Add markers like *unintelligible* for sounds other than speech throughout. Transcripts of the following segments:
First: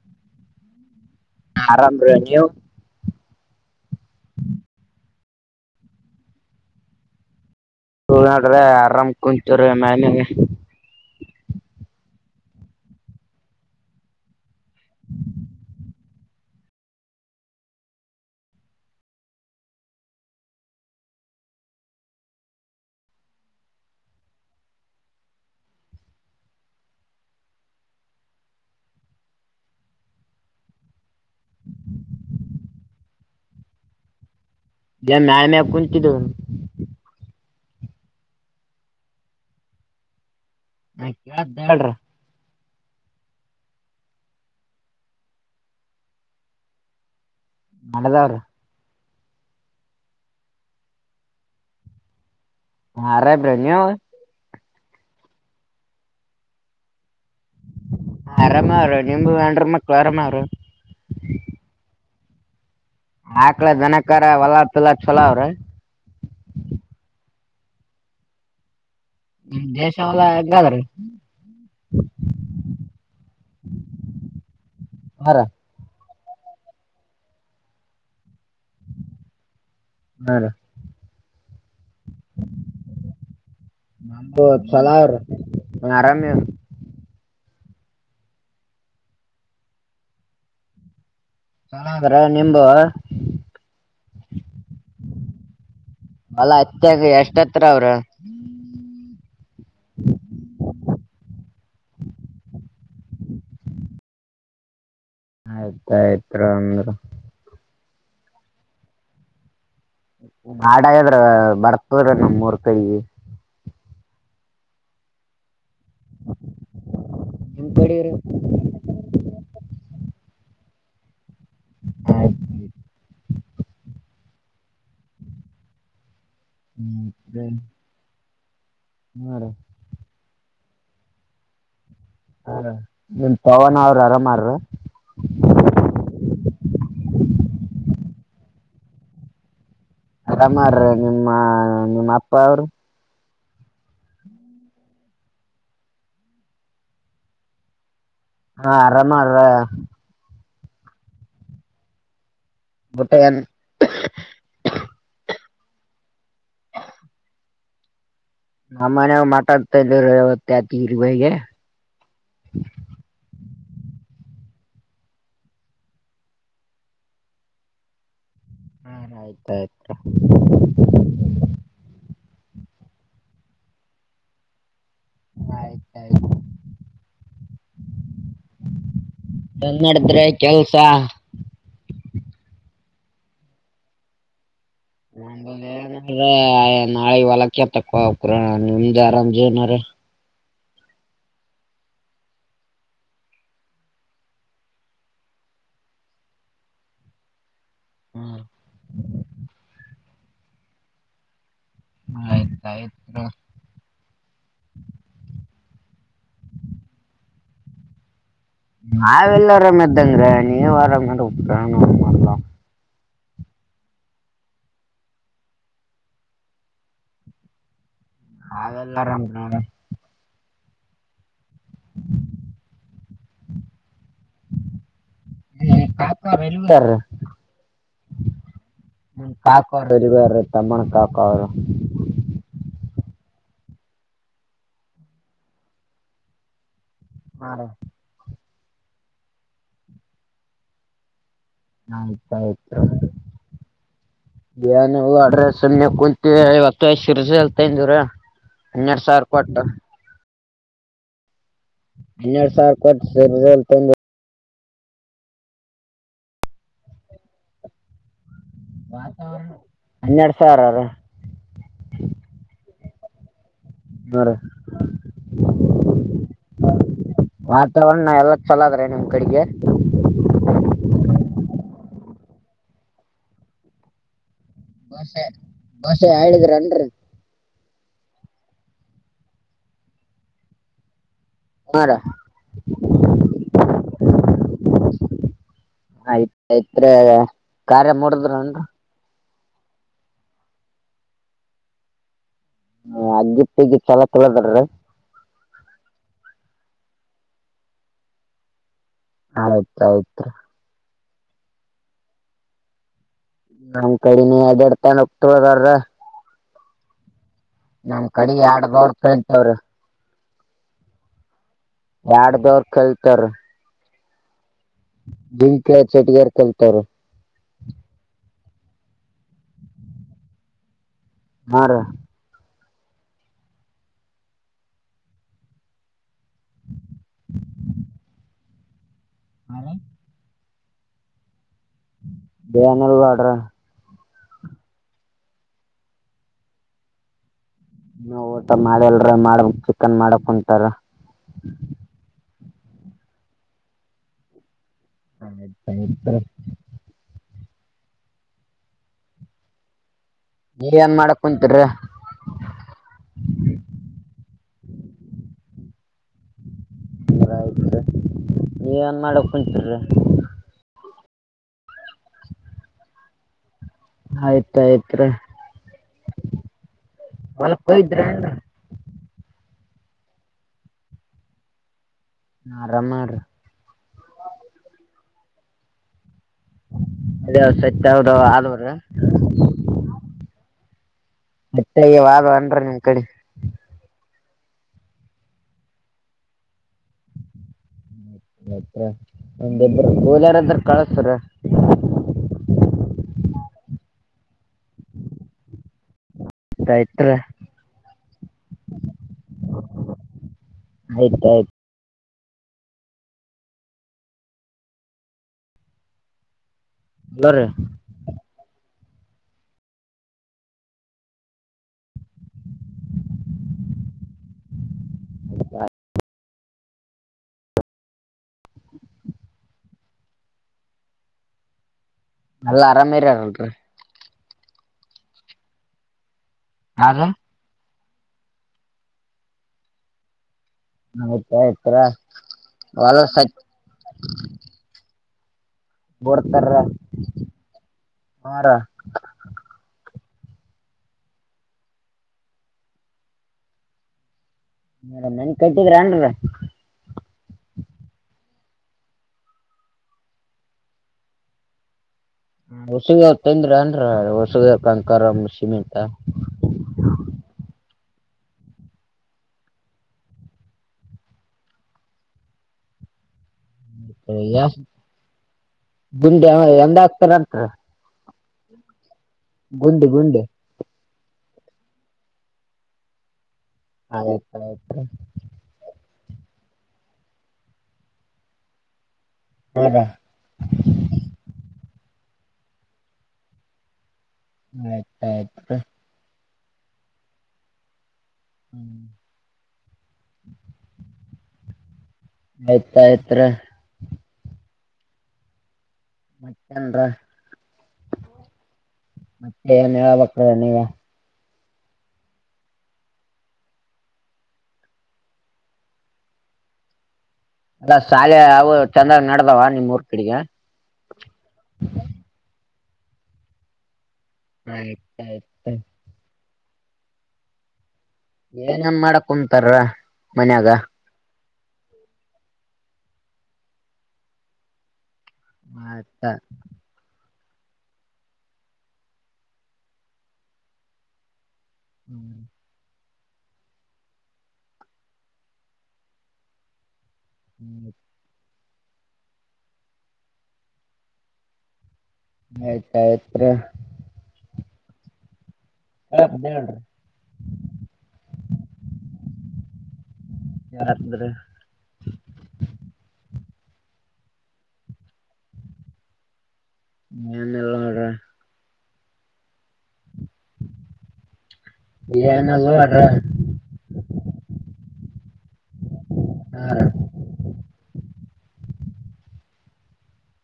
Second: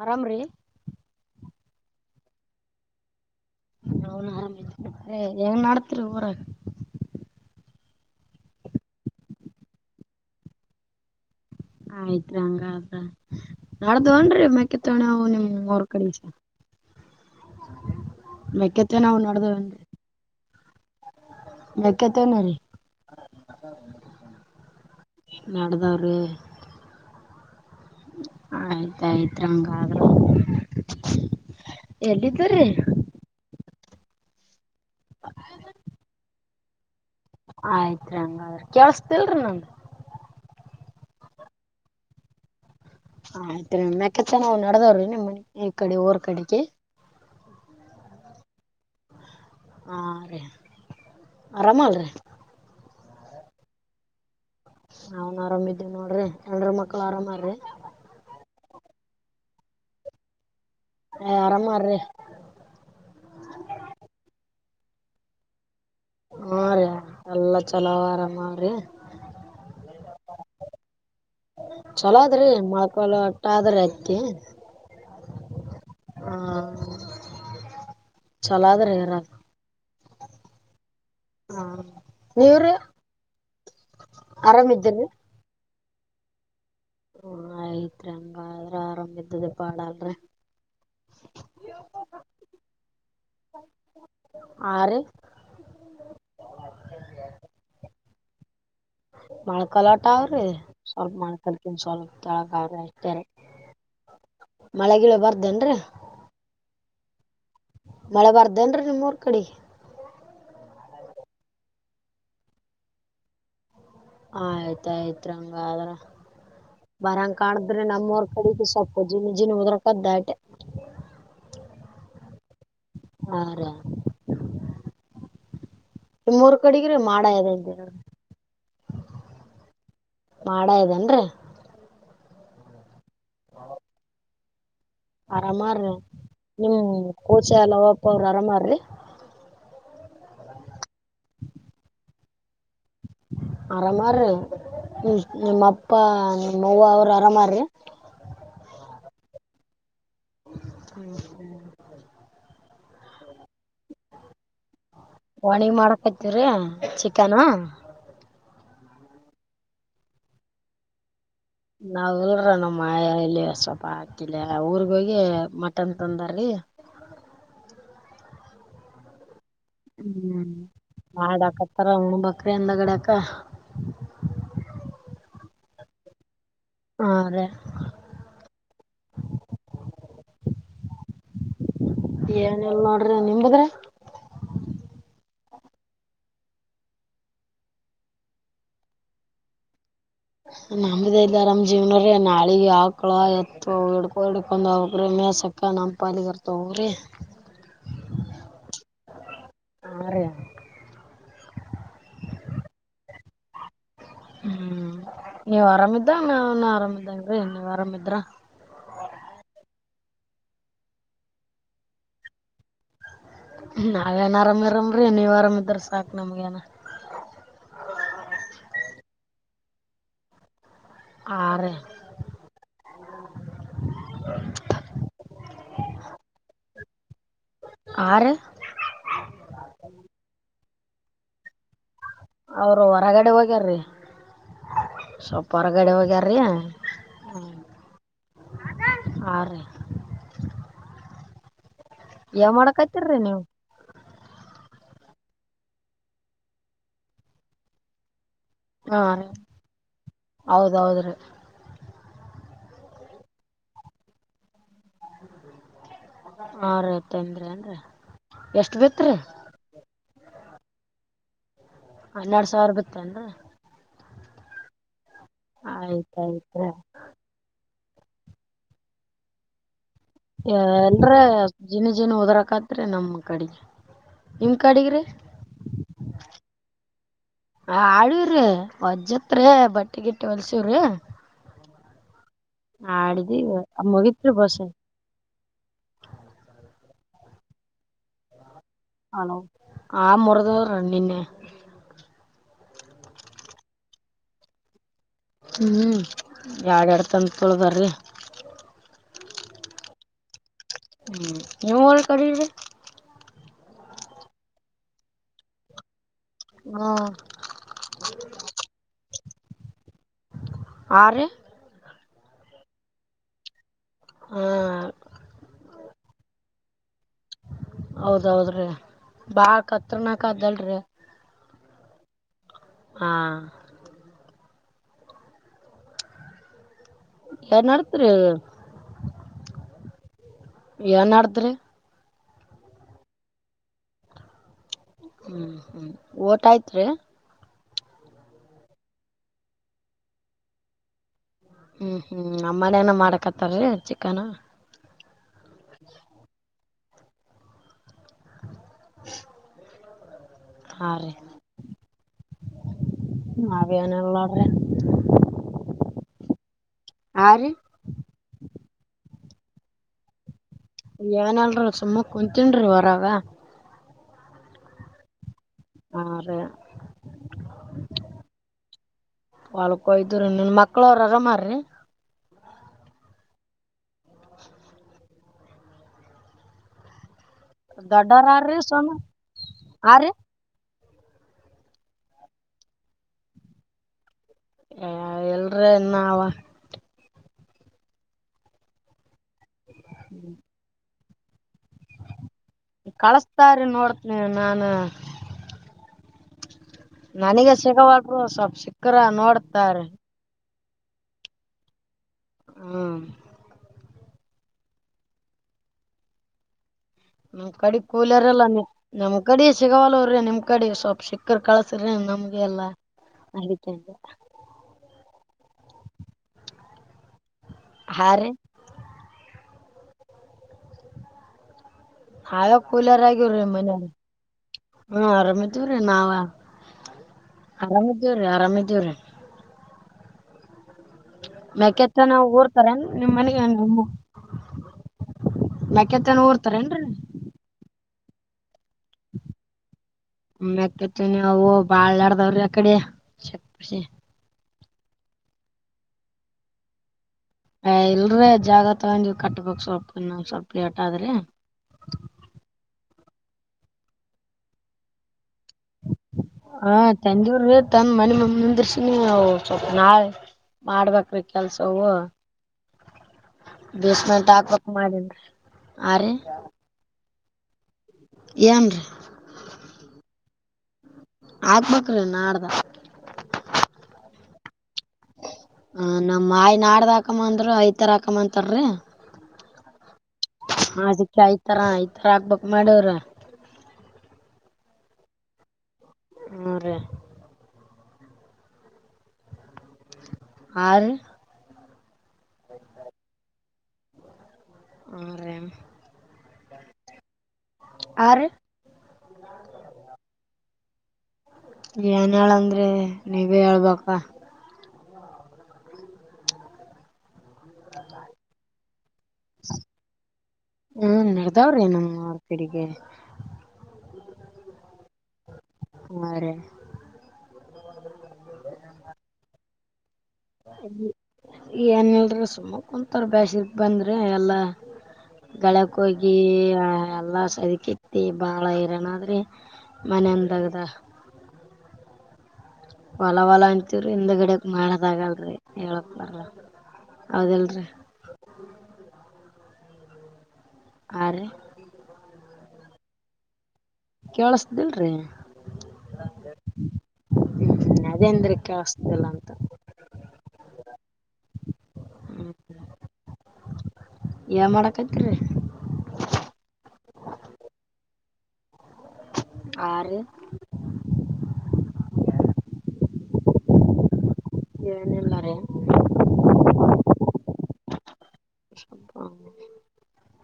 ಆರಾಮ ರ ಹವು ಅವನು ಆರಾಮ ಹೆಂಗ ನತ್ರರು ಊರ ನಡ್ರೆ ಆರಾಮ್ ಕುಂತರ ಮನೆ ಆಯ್ತ್ರಿ ಹಂಗ್ರ ನಾಡ್ದ ಅಲೆದುನ್ರಿ ಮಕ್ಕೆ ತಣೆವು ನಿಮ್ ಹೊರ್ ಕಡೆ ಇಷ್ಟ ಮೇಕತ್ತ ನಾವು ನೋಡ್ದೇಂದು ಕ್ಕತೇನ ರೀ *inaudible* ನಡ್ದಾರಿ ಆಯ್ತಾಯ್ತ್ಂಗಾದ್ರ ಎಲ್ಲಿದ್ದೀರಿ ಜ ಮೇಲೆ ಕುಂಚಿದ್ದ ಆಯ್ತ್ರಿ ಹಂಗಾದಿ ಕೇಸತಿಲ್ರಿ ನಂಗ ಹಾ ಕೇಳ್ದ ಹೇಳ್ರ ಹ ಆಯ್ತ್ ಮೆಕಚನ ನವು ನಡದವ್ರೀ ನಿಮ್ಮ್ ಮನೆ ಈ ಕಡೆ ಊರ್ ಕಡೆಗೆ ನಡೆದವ್ರಿ ಹಾ ರೀ ಆರಾಮ ಅಲ್ರಿ ಹ ಆರಾಮ್ ರಿ ನೀವು ನಾವನ್ ಆರಾಮ್ ಇದಿದ್ದೇವಿ ನೋಡ್ರಿ ಎಂಡರ ಮಕ್ಳು ಆರಾಮ ಆ ಆರಾಮ ಅವ್ರು ನಿಮು ಎಂಡ್ರ ಮಕ್ಕಳು ಆರಾಮ ಅವ್ರು ಹ ಆರಂ ಅವರು ಆಕ್ಳ ದನಕರಾ ಹೊಲಾ ಫಿಲಾ ಚಲೋ ಅವರಿ ಹಾ ರೀ ಎಲ್ಲಾ ಚಲೋ ಅವ ಅಮ್ಮೊವ್ರಿ ಹ್ಮ ದೇಶ ಎಲ್ಲಾ ಹೆಗ್ಗಾದ್ರೀ ಚಲೋ ಅದ್ರಿ ಮಕ್ಕಳ ಅಟ್ಟ ಆದ್ರ ಅತಿ ಹರ ಹಾ ಚಲಾದ್ರೆ ಯಾರ ಹಾ ರ ಹಾ ನೀವರು ನಮ್ದು ಚಲ ಅವ್ರ ಒ ಆರಾಮೇ ಹ ಆಯ್ತ್ರಿ ಹಂಗಾದ್ರ ಆರಾಮ ಇದ್ದದೆ ಬಾಳ ಅಲ್ರಿ ಚೆನ್ನಾಗಿದ್ದೀರಾ ನಿಮ್ದು ಹಾ ರೀ ಅಲ್ಲಾ ಅತ್ಯಗ ಎಷ್ಟತ್ರ ಅವ್ರ ಮೊಳಕಾಲೋಟ ಅವ್ರಿ ಸ್ವಲ್ಪ ಮಳಕಲ್ ಒಂದ ಸ್ವಲ್ಪ ತಳಗ ಅವ ರಿ ಅಸ್ಟೇ ರಿ ಮಳೆ ಗಿಳೆ ಬರದಏನ್ರಿ ಆಯ್ತ್ರ ಅಂದ್ರ ಮಳೆ ಬರ್ದೇನ್ರೀ ನಿಮ್ಮೂರ್ ಕಡಿ ಮಾಡ್ ಆಗ್ಯದ ರಿ ಬರ್ತದ್ರ ನಮ್ಮ ಊರ್ ಕಡಿ ಆಯ್ತಾಯ್ತು ರಿ ಹಾಗಾದ್ರ ಬರಾಂಗ ನಿಮ್ ಕಾನತ್ರಿ ಕಡೆ ನಮ್ಮೂರು ಕಡಿಗಿ ಸ್ವಲ್ಪ ಜಿನಜಿನ ಉದ್ರ ಹೊಗೆತ ದಾಟಿ ಆರಿ ನಿಮ್ಮೂರು ಕಡಿಗ ರೀ ಮಾಡ ಆಗ್ಯದ ಏನೋ ಹ್ಮ ರಿ ಮಾಡಾ ಆಗಿಡೆನ್ರಿ ಹ ನಿಮ್ ಪವನ ಅವ್ರ ಅರಾಮಹಾರಿ ಆರಾಮಾರೀ ನಿಮ ಕೂಚ ಎಲ್ಲವಕ್ಕ ಅವ್ರ ಆರಾಮಾರೀ ಅರಾಮರಿ ನಿಮ್ಮ ನಿಮ್ಮ ಅಪ್ಪ ಅವರು ಆರಾಮರಿ ನಿಮ್ಮಪ್ಪ ನಿಮ್ಮವ ಅವರು ಅರಾಮಾರಿ ಹಾ ಆರಾಮರ *unintelligible* ಊಟ ಏನ್ ಒಣಿಗ ಮಾಡಕತಿವ್ರೀ ಚಿಕನ್ ನಮ್ಮನೆಗೂ ಮಟನ್ ತಂಡೀವ್ರಿ ಯವತ್ತ *unintelligible* ನಾವಲ್ರ ನಮ್ಮ ಇಲ್ಲಿ ಸ್ವಲ್ಪ ಹಾಕಿಲ್ಲ ಊರ್ಗ ಹೋಗಿ ಮಟನ್ ತಂದಾರಿ *unintelligible* ಹಾ ಆಯ್ತಾಯಯ್ತು ಹ್ಮ್ ಮಾಡಾಕತ್ತರ ಉಣಬೇಕ್ ಕ್ರ ಹಿಂದಗಡ್ಯಾಕ ಆಯ್ತ ಆಯ್ತು ಹಾ ರಿ ಹೆಂಗ್ ನಡದ್ರೆ ಕೆಲ್ಸ ಏನಿಲ್ ನೋಡ್ರಿ ನಿಂಬದ ರಿ ನಮ್ದ್ ಏನ ನಾಳೆ ಹೊಲಕ ಕೆತ್ತಕ್ ಹೋಗ್ಬೇಕ್ರೆ ನಿಮ್ದ್ ಆರಾಮ ಜೀವನರಿ ನಮ್ದ ಎಲ್ಲಿ ಆರಾಮ್ ಜೀವನ ರಿ ನಾಳಿಗೆ ಆಕ್ಳ ಎತ್ತು ಹಿಡ್ಕೋ ಹಿಡ್ಕೊಂಡ ಹೋಗ್ಬೇಕ್ರಿ ಸಕ್ಕ ನಮ್ಮ ಪಾಲಿಗರ್ ತಗೋಗ್ರಿ ಹೂ ರಿ ಹಾರಿ ಆಯ್ತ ಆಯ್ತ ತೊಗೊ ಹ್ಮ್ ನೀವ್ ಆರಾಮಿದಗ ನಾವ ಆರಾಮಿದಂಗ್ರೀ ನೀವ್ ಆರಾಮಿದ್ರ ನಾವೆಲ್ಲ ಆರಾಮ್ದಂಗ್ರ ನೀವು ಆರಾಮಿರ್ಬೆಕ್ ಮೊದ್ಲ ನಾವೇನ್ ಆರಾಮಿರಾಮ್ರೀ ನೀವ್ ಆರಾಮಿದ್ರ ಸಾಕು ನಮ್ಗೆೇನ ಹ ಅಲ್ಲ ಆರಾಮ ನೋಡ್ ಆ *unintelligible* ಆ ರೀ ಕಾಕೋನ್ಡ ಅರಿವಾಯಾರ್ರೀ ತಮಣ ಕಾ ಪಾ ಅವ್ರ್ ಅವರು ಹೊರಗಡೆ ಹೋಗ್ಯಾರ್ರೀ ಸ್ವಪ ಹೊರಗಡೆ ಹೋಗ್ಯಾರೀ ಹಾ ರಿ ಆ ರಿ *unintelligible* ನೀವು ಏನ್ ಇಲ್ರಿ ನ ಸುಮ್ಮನೆ ಕುಂತೇವಿ ಇವತ್ತು ಶಿರ್ಸಿಲ ತಾಂದೇವ್ರಿ ಹನ್ನೆರಡು ಸಾವಿರ ಕೊಟ್ಟು ಹೌದೌದ್ರೀ ಹನ್ನೆರಡ್ ಸಾವಿರ ಕೊಟ್ಟು ಸಿರಿದೇವ್ರ್ ತಂದ್ ಹಾ ರಿ ತಂದ್ರೆನ್ರಿ ವಾತಾವರಣ ಹನ್ನೆರಡ್ ಸಾವಿರ ಹನ್ನೆರಡ್ ಸಾವಿರ ಬಿತ್ತ ಏನ್ರಿ ಹಾ ರೀ ಆಯ್ತಯ್ತು ರೀ ವಾತಾವರಣ ಎಲ್ಲ ಚೊಲೋದ್ರ ನಿಮ್ ಕಡೆಗೆ ಎಲ್ರ ಜೀನು ಜೀನು ಉದರಕತ್ರಿ ನಮ್ಮ್ ಕಡೆಗೆ ನಿಮ್ ಕಡೆಗ್ರಿ ಬಸೆ ಬಸೆ ಹೇಳಿದ್ರ ಅನ್ರಿೀ ಆ ಆಳ್ರಿ ವಜ್ಜತ್ರಿ ಬಟ್ಟೆಗಿಟ್ಟ ಹೊಲ್ಸವ್ರಿ ಹಾರಿ ಹ ಅಡಿದ ಮುಗತ್ೀ ಬಸೆ ಅ್ರೆ ಕಾರ್ಯ ಮೂಡಿದ್ರು ನನ್ರು ಹಲ ಆ ಮುರದುವ್ರಿ ನಿನ್ನೆ ಹ ಅಗ್ಗಿ ತಗಿ ಚೊಲೋ ಕಳದಾರ ಹ್ಮ್ ಎರಡೆರಡು ತಂದ್ ತೊಳ್ದಾರಿ ಹೌದ ಹೌತ್ರ ಹ್ಮ್ ನೀಮ್ಮೋವ್ರ ಕಡೆ್ರಿ ನಮ್ ಕಡನಿ ಅದೆಡ್ ತಾನ ಹೋಗ್ತವದಾರ್ರ ಹ್ಮ ನಮ್ ಕಡೆ ಎಡ್ದವರ್ತಂತವರು ಆರೀ ಎರಾಡ್ ದೇವ್ರ್ ಕಲಿತರ್ರಿ ಹಾ ದಂಕ ಚೆಟಗಾರ್ ಕಲ್ತಾರ ಹೌದೌದ್ರಿ ಬಾ ಕತ್ನಾಕ್ದಲ್ರಿ ಹ ಹ ಹ ಏನ್ ಮಾಡಡ್ದ್ರಿ ಬೇ ನಲ್ ಬಡ್ರ ಹ್ಮ್ ಹ್ಮ್ ಓಟ ಆಯ್ತ್ೀ ನ ಊಟ ಮಾಡಲ್ರ ಮಾಡ ಚಿಕನ್ ಮಾಡಕ್ ಕುಂತಾರ ಹ್ಮ್ ಹ್ಮ್ ನಮ್ಮನೇನ ಮಾಡಕತ್ತಾರರಿ ಚಿಕ್ಕನ ಹಾ ಇ ಇತ್ತ *inaudible* ನೀರಿ ಏನ್ ಮಾಡಕ್ ಕುಂತರಿ ಹಾಗೇಾನಳ್ಳ್ರೆ ಹರ ಆಯ್ತ ನೀನ್ ಮಾಡೋ ಕುಂತರೀ ಯಏನಲ್ರ ಸುಮ್ಮ ಕುಂತಿನ್ರು ವರಾಗ ಆಯ್ತಾಯ್ತ್ ಹಾ ರೀ ಮಲ್ಲ ಕೈ ದ ಒಾಲ್ಕೋಯ್ದ್ರ ನಿನ್ ಮಕ್ಳ ಅವರು ಅರಾಮಾರ್ರೀ ಆರಾಮಾರ ಅದೇ ಸಚ್ ಹಾವದ ದೊಡ್ಡೋರಾರ್ರಿ ಆದವ್ರ ಸೋನು ಆ ರೀ? ಮತ್ತ ವಾಗ ಅನ್ರ ನಿಮ್ ಕಡೆ ಎಲ್ರ ಇನ್ ಹತ್ರ ಒಂದೆಬ್ರು ಗೋಲ್ ಯಾರಾದ್ರ ಕಳತ್ರ ಕಳಸ್ತಾರೀ ನೋಡ್ತನಿ ನಾನ ಆಯ್ತ್ರ ನನಗ ಸಿಗವಾದರು ಸ್ವಲ್ಪ ಸಿಕ್ಕರ ನೋಡ್ತಾರೆ ಆಯ್ತಾಯ್ತು ಹ್ಮ ಎಲ್ಲರಿ ಹ್ಮ ಕಡೆ ಕೂಲರ್ಲ್ಲ ನೀ ನಮ್ ಕಡ ಚಗವಾಾಲ ಅವ್ರಿ ನಿಮ್ ಕಡೆ ಸ್ವಲ್ಪ್ ಸಿಕ್ಕರ್ ಕಳಸ್ರಿ ನಮ್ಗೆ ಎಲ್ಲಾ ಅದಕ್ಕೆ ಹ ಹ ಹಾವ ಎಲ್ಲ ಕೂಲರ್ ಆಗ್ಯವ್ರೀ ಆರಾಮಿರಲ್ರಿ ಮನ ಹ ಆರಾಮಿದವ್ರೀ ನಾವ ಹ ಆರಾಮಿದ್ದೇವ್ರೀ ಆರಾಮಿದೇವ್ರೀ ಆಯ್ತಾಯ್ತ್ರ ಮ್ಯಾಕೆತ್ತ ನಾವು ಊರ್ತಾರೆ ಹೊಲ ನಿಮ್ಮ್ ಸತ್ ಮನೆಗೆ ಬಡ್ತಾರ ಹಾರ ಆಮ್ಮ್ಯತ ಅ ಬಾಳ್ಾಡದಾವ್ರೀ ಅಕಡೆ ಚಕ್ಸಿ ಹ ನನ್ ಕತಿದ್ರ ಅನ್ ಅ ಇಲ್ರ ಜಾಗ ತಗೊಂಡಿ ಕಟ್ಬೇಕಕ್ ಸ್ವಲ್ಪ ನ ಸ್ವಲ್ಪ್ ಏಟ್ ಆದ್ರಿ ಹೊಸು ತಂದ್ರ ಅನ್ ಹೊಸಗಕಕರ ಹಾ ತಂದೂರು ತಂದ ಮನೆಿ ಮ ಮುಂದಿರ್ಸಿನವು ಸ್ವಲ್ಪ ನಾಳೆ ಮಾಡ್ಬೇಕ್ರಿ ಕೆಲ್ಸವು ಬೇಸ್ಮೆಂಟ್ ಎಸ್ ಹಾಕ್ವಕ್ ಮಾಡನ್ರಿ ಆ ರೀ ಹಾ ಏನ್ ಗುಂಡ ಗುಂಡ ಆಗ್ಬೇಕಕ್್ರಿ ನ ಆಡ್ದ ಆಯ್ತ ಆಯ್ತು ಹ ನಮ್ ಮಾಯಿ ನಾಡ್ದ ಹಾಕಮ್ಮ ಅಂದ್ರರು ಐತರ ಹಾಕಮ್ಮ ಅಂತಾರರಿ ಹೌದಾ ರಾಕ್ಬೇಕಕ್ ಮಾಡವ್ರ ಆಯ್ತ ಆಯತ ಹ್ಮ ರ ಹ್ಮ್ ಆರು ಆಯ್ತ್ ಆಯ್ತ್ ಆ ಮತ್ತಂತ ಆ ಮತ್ತೆ ಏನ್ ಹೇಳಬಕ್ತದಾನ ಈಗ ಏನ್ ಹೇಳಂದ್ರೆ ನೀವೇ ಹೇಳ್ಬೇಕ ಅದ ಶಾಲೆ ಅವು ಚಂದಾಗ ನಡದಾವ ನಿಮ ಊರ್ ಕಡೆಗೆ ಹ್ಮ ನಡದಾವ್ರಿೇಏ್ ಆಯ್ತ ಆಯ್ತು *unintelligible* *inaudible* ಏನನ್ ಮಾಡಕ್ ಕುಂತಾರ ಮನ್ಯಾಗ ಏನಲ್ರ ಸುಮ್ಮ ಕುಂತಾರ ಬ್ಯಾಸರ್ ಬಂದ್ರೆ ಎಲ್ಲ ಗೆಳಕ್ ಆಯ್ತ ಹೋಗಿ ಎಲ್ಲಾ ಅದಕಿತ್ತ ಬಾಳ ಇರಣಾದ್ರೆ ಮನಂದಗದ ಹ್ಮ್ ಹೊಲ ಹೊಲ ಅಂತವ್ರಿ ಹಿಂದ ಗಿಡಕ್ ಮಾಡದ ಆಗಲ್ರರಿ ಹೇಳಕ್ ಬರ್ಲ್ಲ ಅೌದೆಲ್ರಿ ಆ ಆಯ್ತಯತ್ರೀ *unintelligible* ಕೇಳಸ್ದಿಲ್ರಿ *unintelligible* ಅದೆೇಂದ್ರ ಕೆಲ್ಸ್ತಲ್ಲ ಅಂತ ಯಾರಂದ್ರೆ *unintelligible* ಹ್ಮ್ ಏನ್ ಮಾಡಕ್ತಿರಿ *unintelligible* ಏನೆಲ್ಲ *unintelligible* ಆ ರೀ *unintelligible* ಏನಿಲ್ಲ *unintelligible* ಏನಿಲ್ಲ ರೀ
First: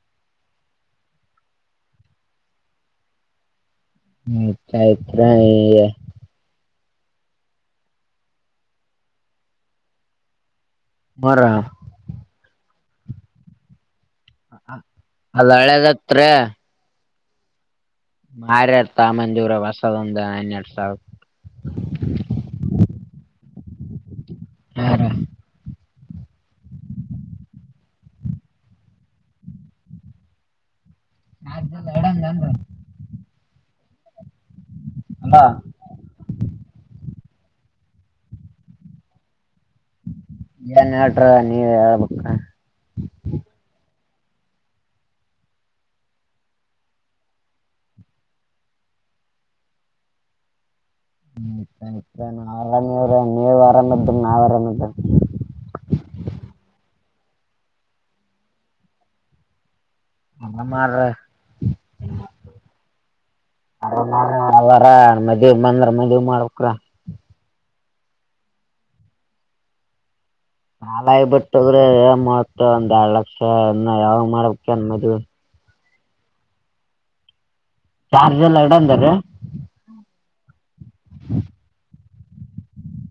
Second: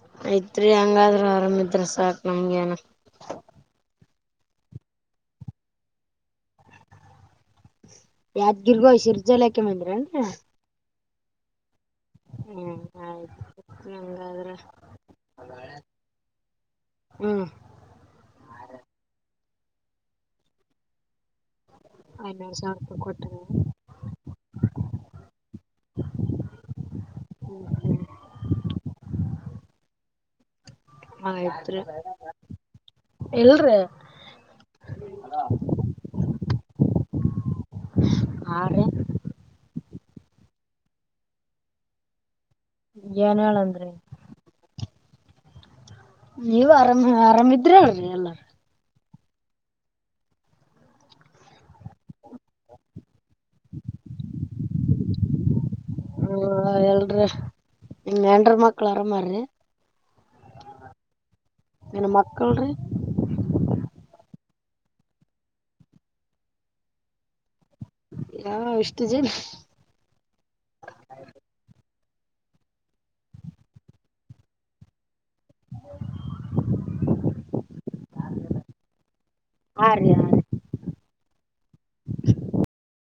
*unintelligible* ಯ್ತ್ರಿ ಹಂಗಾದ್ರೂ ಆರಾಮಿದ್ರ ಸಾಕ್ ನಮ್ಗೇನ *unintelligible* *unintelligible* ಹೂ ಆಯ್ತ *unintelligible* ಯಾದ್ಗಿರ್ಗೋ ಶಿರ್ಜಾಲಾಖ ಮಂದಿರ ಅನ್ *unintelligible* ಮರ ಹ್ಮ್ ಆಯ್ತು ಹಂಗಾದ್ರ ಅಲ್ಲಳೆದತ್ರ ಹ್ಮ್ ಮಾರ *unintelligible* ಎಡ್ತಮ್ಮಂದೂರ *unintelligible* ವಸದಂದ ಅ ಹಣೆರ್ಡ್ದ್ದು ಸಾವಿರ ಐನೂರು ಸಾವಿರ ರೂಪಾಯಿ ಕೊಟ್ಟರೇ *unintelligible* ಹ *unintelligible* *unintelligible* *inaudible* ಆಯ್ತ್ರಿ ಎಲ್ರಿ *unintelligible* ಹಲ್ಲೋ *inaudible* ಆ ರೀ ಏನ್ ಎಳ್ರೆ ನೀವೆ ಹೇಳ್ಬೇಕ ಏನ್ ಹೇಳಂದ್ರಿ ನೀವ ಆರಾಮ್ ಆರಾಮಿದ್ರಿ ಅರಿ *unintelligible* ಎಲ್ಲಾರ ಹೂ ಹೂ *unintelligible* ನೀವು ಅರಾಮ್ ಇದ್ರಿ ನಾವು ಅರಾಮ್ ಎದ್ಕಟ್ *unintelligible* *unintelligible* ನಿನ್ ಎಂಡ್ರು ಮಕ್ಕಳ ಅರಮ್ ಅವ್ರಿ *unintelligible* *inaudible* *unintelligible* ನಿನ್ ಮಕ್ಕಳ್ರಿ ನವಾರ ಮದ್ವೆ ಬಂದ್ರ ಮದ್ ಮಾಡ್ಕರ *unintelligible* ಯಾ ಇಷ್ಟು ಜನ *unintelligible* *unintelligible* ಶಾಲಯ ಬಿಟ್ಟೋಗ್ರ ಮವತ್ತ ಒಂದ್ ಎರಡ್ ಲಕ್ಷ ಇ ಯಾವಾಗ್ ಮಾಡ್ಬೇಕ ಮದ್ವೆ *unintelligible* *inaudible* ಚಾರ್ಜ್ ಎಲ್ಲ ಎಡ ಹಾ *unintelligible* ರೀ ಹಾ *inaudible* *inaudible*